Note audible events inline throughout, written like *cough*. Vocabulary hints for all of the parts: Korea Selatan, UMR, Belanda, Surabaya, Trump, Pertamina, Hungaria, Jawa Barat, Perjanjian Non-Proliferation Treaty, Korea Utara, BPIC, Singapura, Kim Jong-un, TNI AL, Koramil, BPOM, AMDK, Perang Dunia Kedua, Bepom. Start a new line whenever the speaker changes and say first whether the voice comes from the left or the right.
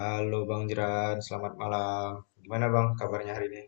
left: Halo Bang Jeran, selamat malam. Gimana Bang kabarnya hari ini?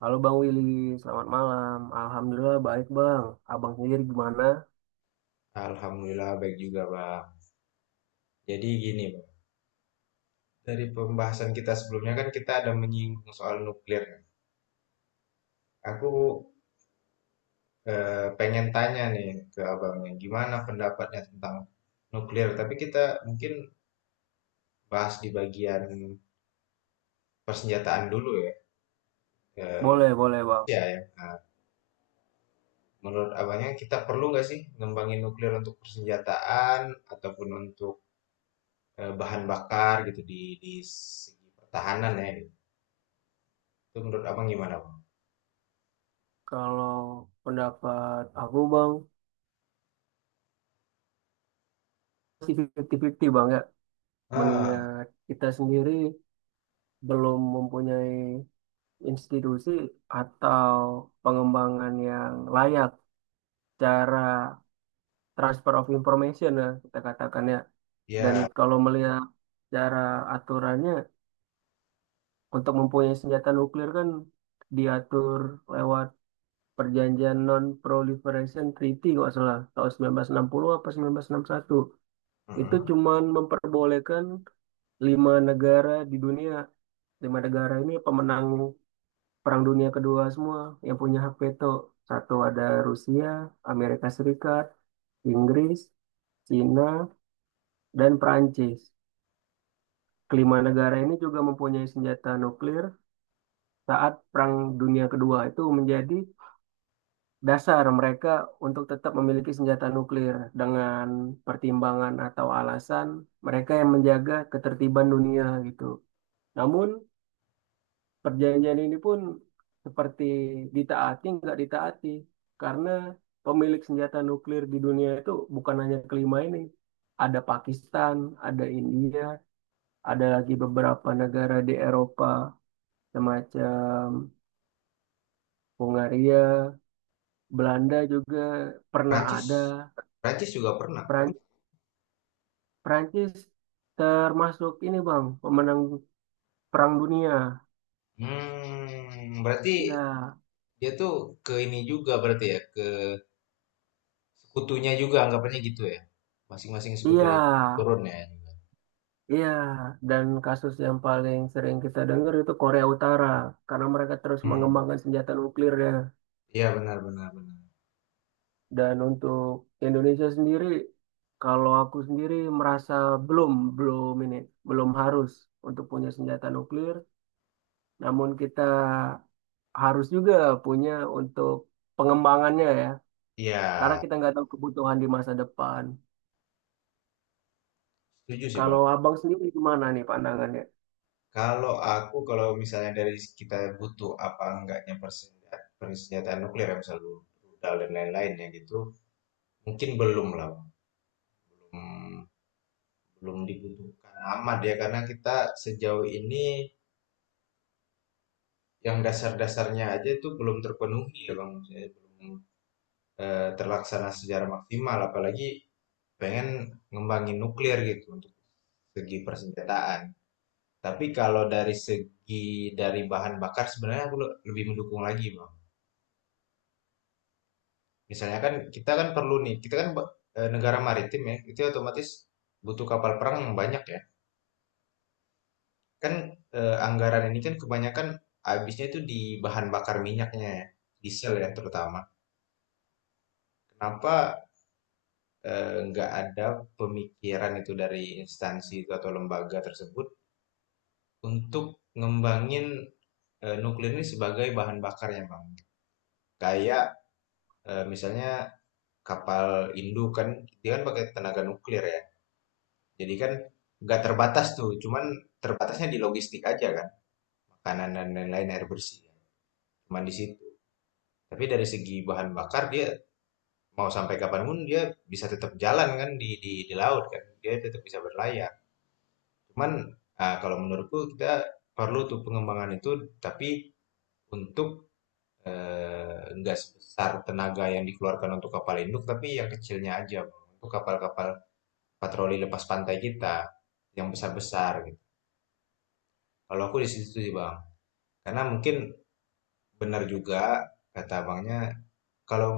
right: Halo Bang Willy, selamat malam. Alhamdulillah baik Bang. Abang sendiri gimana?
left: Alhamdulillah baik juga Bang. Jadi gini Bang, dari pembahasan kita sebelumnya kan kita ada menyinggung soal nuklir. Kan? Aku pengen tanya nih ke Abangnya, gimana pendapatnya tentang nuklir? Tapi kita mungkin bahas di bagian persenjataan dulu ya. Eh,
right: Boleh, boleh Bang.
left: Ya, ya. Nah, menurut Abangnya kita perlu nggak sih ngembangin nuklir untuk persenjataan ataupun untuk bahan bakar gitu di segi pertahanan ya gitu. Itu menurut abang gimana bang?
right: Kalau pendapat aku Bang, masih 50-50 Bang ya.
left: Ah,
right: Mengingat kita sendiri belum mempunyai institusi atau pengembangan yang layak cara transfer of information ya, kita katakan ya. Dan
left: ya,
right: kalau melihat cara aturannya, untuk mempunyai senjata nuklir kan diatur lewat Perjanjian Non-Proliferation Treaty kalau salah tahun 1960 apa 1961. Itu
left: mm-mm.
right: cuman memperbolehkan lima negara di dunia, lima negara ini pemenang Perang Dunia Kedua semua yang punya hak veto. Satu ada Rusia, Amerika Serikat, Inggris, Cina, dan Perancis. Kelima negara ini juga mempunyai senjata nuklir saat Perang Dunia Kedua, itu menjadi dasar mereka untuk tetap memiliki senjata nuklir dengan pertimbangan atau alasan mereka yang menjaga ketertiban dunia gitu. Namun perjanjian ini pun seperti ditaati nggak ditaati, karena pemilik senjata nuklir di dunia itu bukan hanya kelima ini. Ada Pakistan, ada India, ada lagi beberapa negara di Eropa semacam Hungaria, Belanda juga pernah
left: Prancis,
right: ada.
left: Prancis juga pernah.
right: Prancis termasuk ini Bang, pemenang Perang Dunia.
left: Hmm, berarti
right: Iya,
left: dia tuh ke ini juga berarti ya ke sekutunya juga anggapannya gitu ya. Masing-masing
right: iya,
left: sekutunya turun ya juga.
right: iya. Dan kasus yang paling sering kita dengar itu Korea Utara, karena mereka terus
left: Hmm,
right: mengembangkan senjata nuklirnya.
left: iya benar benar benar.
right: Dan untuk Indonesia sendiri, kalau aku sendiri merasa belum, belum ini, belum harus untuk punya senjata nuklir, namun kita harus juga punya untuk pengembangannya ya,
left: Iya,
right: karena kita nggak tahu kebutuhan di masa depan.
left: setuju sih bang.
right: Kalau abang sendiri gimana nih pandangannya?
left: Kalau aku kalau misalnya dari kita butuh apa enggaknya persenjataan, persenjataan nuklir ya misalnya rudal dan lain-lain ya gitu, mungkin belum lah. Mmm, belum dibutuhkan amat ya, karena kita sejauh ini yang dasar-dasarnya aja itu belum terpenuhi ya Bang, maksudnya belum, terlaksana secara maksimal, apalagi pengen ngembangin nuklir gitu untuk segi persenjataan. Tapi kalau dari segi dari bahan bakar sebenarnya aku lebih mendukung lagi Bang. Misalnya kan kita kan perlu nih, kita kan negara maritim ya, itu otomatis butuh kapal perang yang banyak ya. Kan anggaran ini kan kebanyakan habisnya itu di bahan bakar minyaknya ya, diesel ya terutama. Kenapa nggak ada pemikiran itu dari instansi itu atau lembaga tersebut untuk ngembangin nuklir ini sebagai bahan bakar ya Bang? Kayak misalnya kapal induk kan dia kan pakai tenaga nuklir ya. Jadi kan nggak terbatas tuh, cuman terbatasnya di logistik aja kan, makanan dan lain-lain air bersih. Ya. Cuman di situ. Tapi dari segi bahan bakar dia mau sampai kapanpun dia bisa tetap jalan kan di laut kan dia tetap bisa berlayar cuman ah, kalau menurutku kita perlu tuh pengembangan itu tapi untuk enggak sebesar tenaga yang dikeluarkan untuk kapal induk tapi yang kecilnya aja untuk kapal-kapal patroli lepas pantai kita yang besar-besar gitu kalau aku di situ sih bang karena mungkin benar juga kata abangnya kalau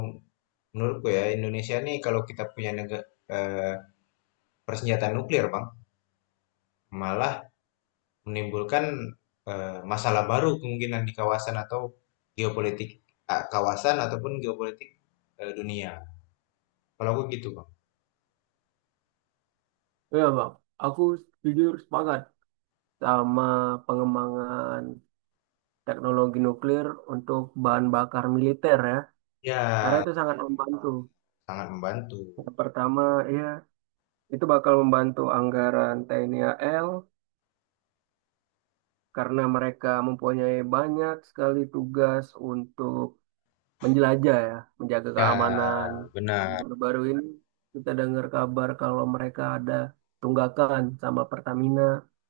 left: menurutku ya Indonesia nih kalau kita punya persenjataan nuklir bang malah menimbulkan masalah baru kemungkinan di kawasan atau geopolitik ah, kawasan ataupun geopolitik dunia. Kalau aku gitu, Bang.
right: Iya bang, aku jujur sepakat sama pengembangan teknologi nuklir untuk bahan bakar militer ya, karena
left: Ya,
right: itu sangat membantu.
left: sangat membantu.
right: Yang pertama, ya itu bakal membantu anggaran TNI AL karena mereka mempunyai banyak sekali tugas untuk menjelajah ya, menjaga keamanan.
left: Ya,
right: Dan
left: benar.
right: baru-baru ini kita dengar kabar kalau mereka ada tunggakan sama Pertamina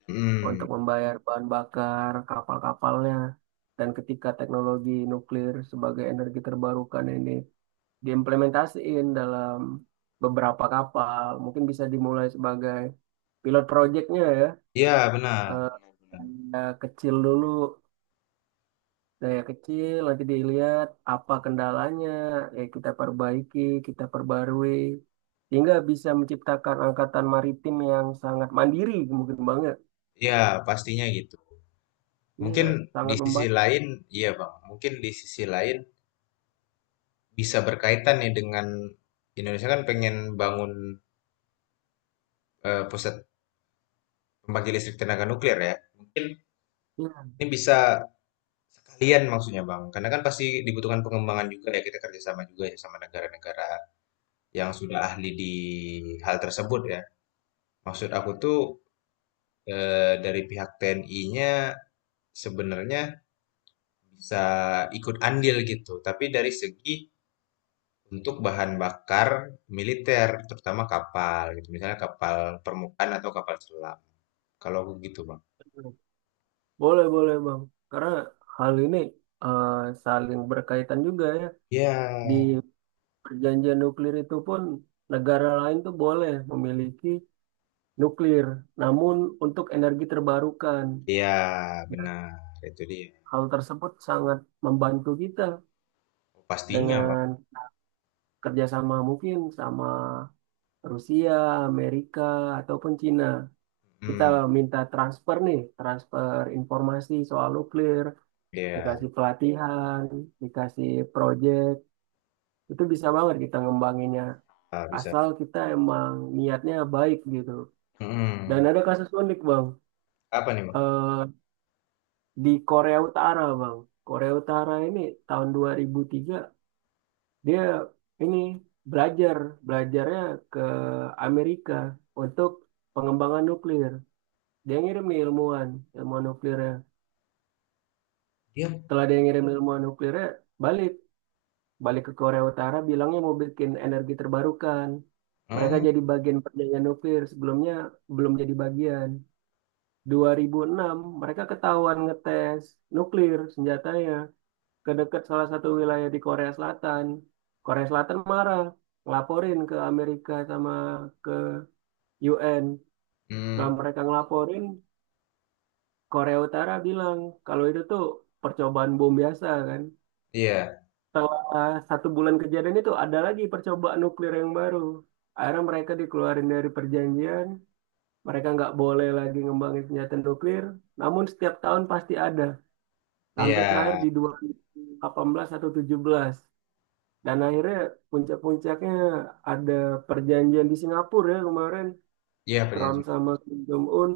left: Hmm,
right: untuk membayar bahan bakar kapal-kapalnya. Dan ketika teknologi nuklir sebagai energi terbarukan ini diimplementasiin dalam beberapa kapal, mungkin bisa dimulai sebagai pilot projectnya ya.
left: ya benar.
right: Eh, Daya kecil dulu, daya kecil, nanti dilihat apa kendalanya, ya kita perbaiki, kita perbarui, sehingga bisa menciptakan angkatan maritim yang sangat mandiri, mungkin banget.
left: Ya, pastinya gitu.
right: Iya,
left: Mungkin di
right: sangat
left: sisi
right: membantu.
left: lain, iya Bang. Mungkin di sisi lain bisa berkaitan nih dengan Indonesia kan pengen bangun pusat pembangkit listrik tenaga nuklir ya. Mungkin
right: Iya.
left: ini bisa sekalian maksudnya Bang, karena kan pasti dibutuhkan pengembangan juga ya kita kerjasama juga ya sama negara-negara yang sudah ahli di hal tersebut ya. Maksud aku tuh dari pihak TNI-nya sebenarnya bisa ikut andil gitu, tapi dari segi untuk bahan bakar militer, terutama kapal gitu, misalnya kapal permukaan atau kapal selam. Kalau aku gitu Bang.
right: Boleh, boleh Bang. Karena hal ini eh, saling berkaitan juga ya. Di
left: Ya,
right: perjanjian nuklir itu pun negara lain tuh boleh memiliki nuklir, namun untuk energi terbarukan.
left: ya
right: Dan
left: benar itu dia.
right: hal tersebut sangat membantu kita
left: Pastinya Bang.
right: dengan kerjasama mungkin sama Rusia, Amerika, ataupun Cina. Kita
left: Hmm,
right: minta transfer informasi soal nuklir,
left: ya
right: dikasih pelatihan, dikasih proyek, itu bisa banget kita ngembanginnya
left: bisa.
right: asal kita emang niatnya baik gitu. Dan
left: Mm-mm.
right: ada kasus unik bang.
left: Apa nih Bang?
right: Eh, di Korea Utara bang, Korea Utara ini tahun 2003 dia ini belajar belajarnya ke Amerika untuk pengembangan nuklir. Dia ngirim nih ilmuwan ilmuwan nuklirnya.
left: Iya.
right: Setelah dia ngirim ilmuwan nuklirnya, balik balik ke Korea Utara bilangnya mau bikin energi terbarukan.
left: Oh,
right: Mereka
left: hmm,
right: jadi bagian perjanjian nuklir, sebelumnya belum jadi bagian. 2006 mereka ketahuan ngetes nuklir senjatanya ke dekat salah satu wilayah di Korea Selatan. Korea Selatan marah, ngelaporin ke Amerika sama ke UN. Setelah
left: mmm,
right: mereka ngelaporin, Korea Utara bilang kalau itu tuh percobaan bom biasa kan.
left: iya
right: Setelah satu bulan kejadian itu ada lagi percobaan nuklir yang baru. Akhirnya mereka dikeluarin dari perjanjian, mereka nggak boleh lagi ngembangin senjata nuklir, namun setiap tahun pasti ada, sampai terakhir
left: iya
right: di 2018 atau 17. Dan akhirnya puncak-puncaknya ada perjanjian di Singapura ya kemarin,
left: iya
right: Trump
left: perjanjian.
right: sama Kim Jong-un,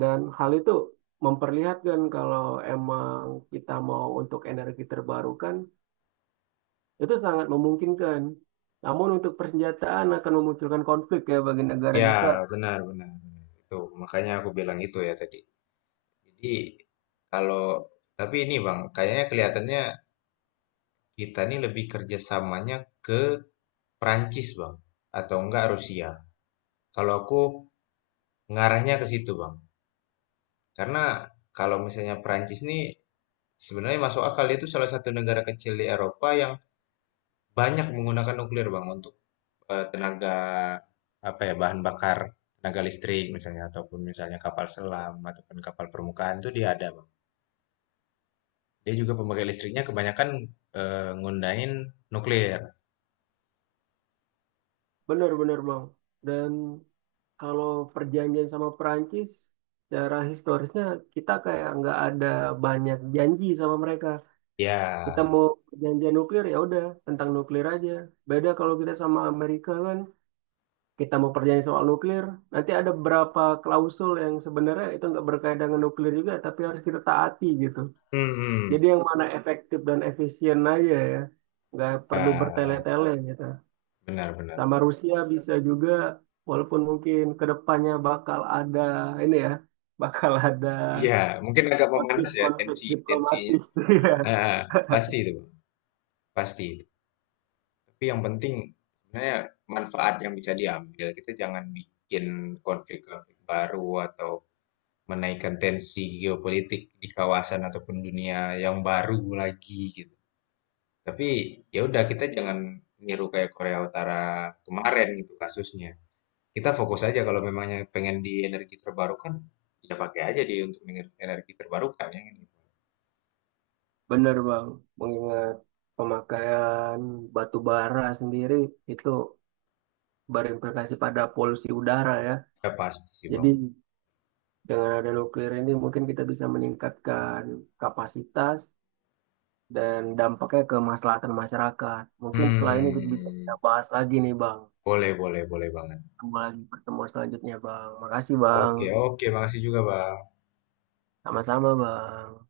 right: dan hal itu memperlihatkan kalau emang kita mau untuk energi terbarukan, itu sangat memungkinkan. Namun untuk persenjataan akan memunculkan konflik ya bagi negara
left: Iya
right: kita.
left: benar benar benar, itu makanya aku bilang itu ya tadi. Jadi kalau tapi ini Bang, kayaknya kelihatannya kita nih lebih kerjasamanya ke Perancis Bang, atau enggak Rusia. Kalau aku ngarahnya ke situ Bang, karena kalau misalnya Perancis nih sebenarnya masuk akal, dia itu salah satu negara kecil di Eropa yang banyak menggunakan nuklir Bang untuk tenaga apa ya bahan bakar tenaga listrik misalnya ataupun misalnya kapal selam ataupun kapal permukaan itu dia ada bang. Dia juga pemakai listriknya kebanyakan ngundahin nuklir.
right: Benar-benar Bang. Dan kalau perjanjian sama Perancis, secara historisnya kita kayak nggak ada banyak janji sama mereka. Kita
left: Ya,
right: mau perjanjian nuklir ya udah tentang nuklir aja. Beda kalau kita sama Amerika kan, kita mau perjanjian soal nuklir, nanti ada beberapa klausul yang sebenarnya itu nggak berkaitan dengan nuklir juga, tapi harus kita taati gitu.
left: hmm,
right: Jadi
left: hmm.
right: yang mana efektif dan efisien aja ya. Nggak perlu
left: Ah,
right: bertele-tele gitu.
left: benar-benar.
right: Sama Rusia bisa juga, walaupun mungkin kedepannya bakal ada ini ya, *laughs* bakal ada
left: Ya, mungkin agak memanas ya
right: konflik-konflik
left: tensi tensinya.
right: diplomatik. *laughs* Iya.
left: Ah, pasti itu bang, pasti. Tapi yang penting sebenarnya manfaat yang bisa diambil kita jangan bikin konflik-konflik baru atau menaikkan tensi geopolitik di kawasan ataupun dunia yang baru lagi gitu. Tapi ya udah kita jangan niru kayak Korea Utara kemarin gitu kasusnya. Kita fokus aja kalau memangnya pengen di energi terbarukan, ya pakai aja di untuk energi terbarukan ya. Gitu.
right: Bener Bang, mengingat pemakaian batu bara sendiri itu berimplikasi pada polusi udara ya.
left: Ya pasti sih Bang.
right: Jadi dengan ada nuklir ini mungkin kita bisa meningkatkan kapasitas dan dampaknya ke kemaslahatan masyarakat. Mungkin setelah ini kita bisa kita
left: Hmm,
right: bahas lagi nih, Bang.
left: boleh boleh boleh banget.
right: Ketemu lagi pertemuan selanjutnya, Bang. Makasih, Bang.
left: Oke oke, makasih juga Bang.
right: Sama-sama, Bang.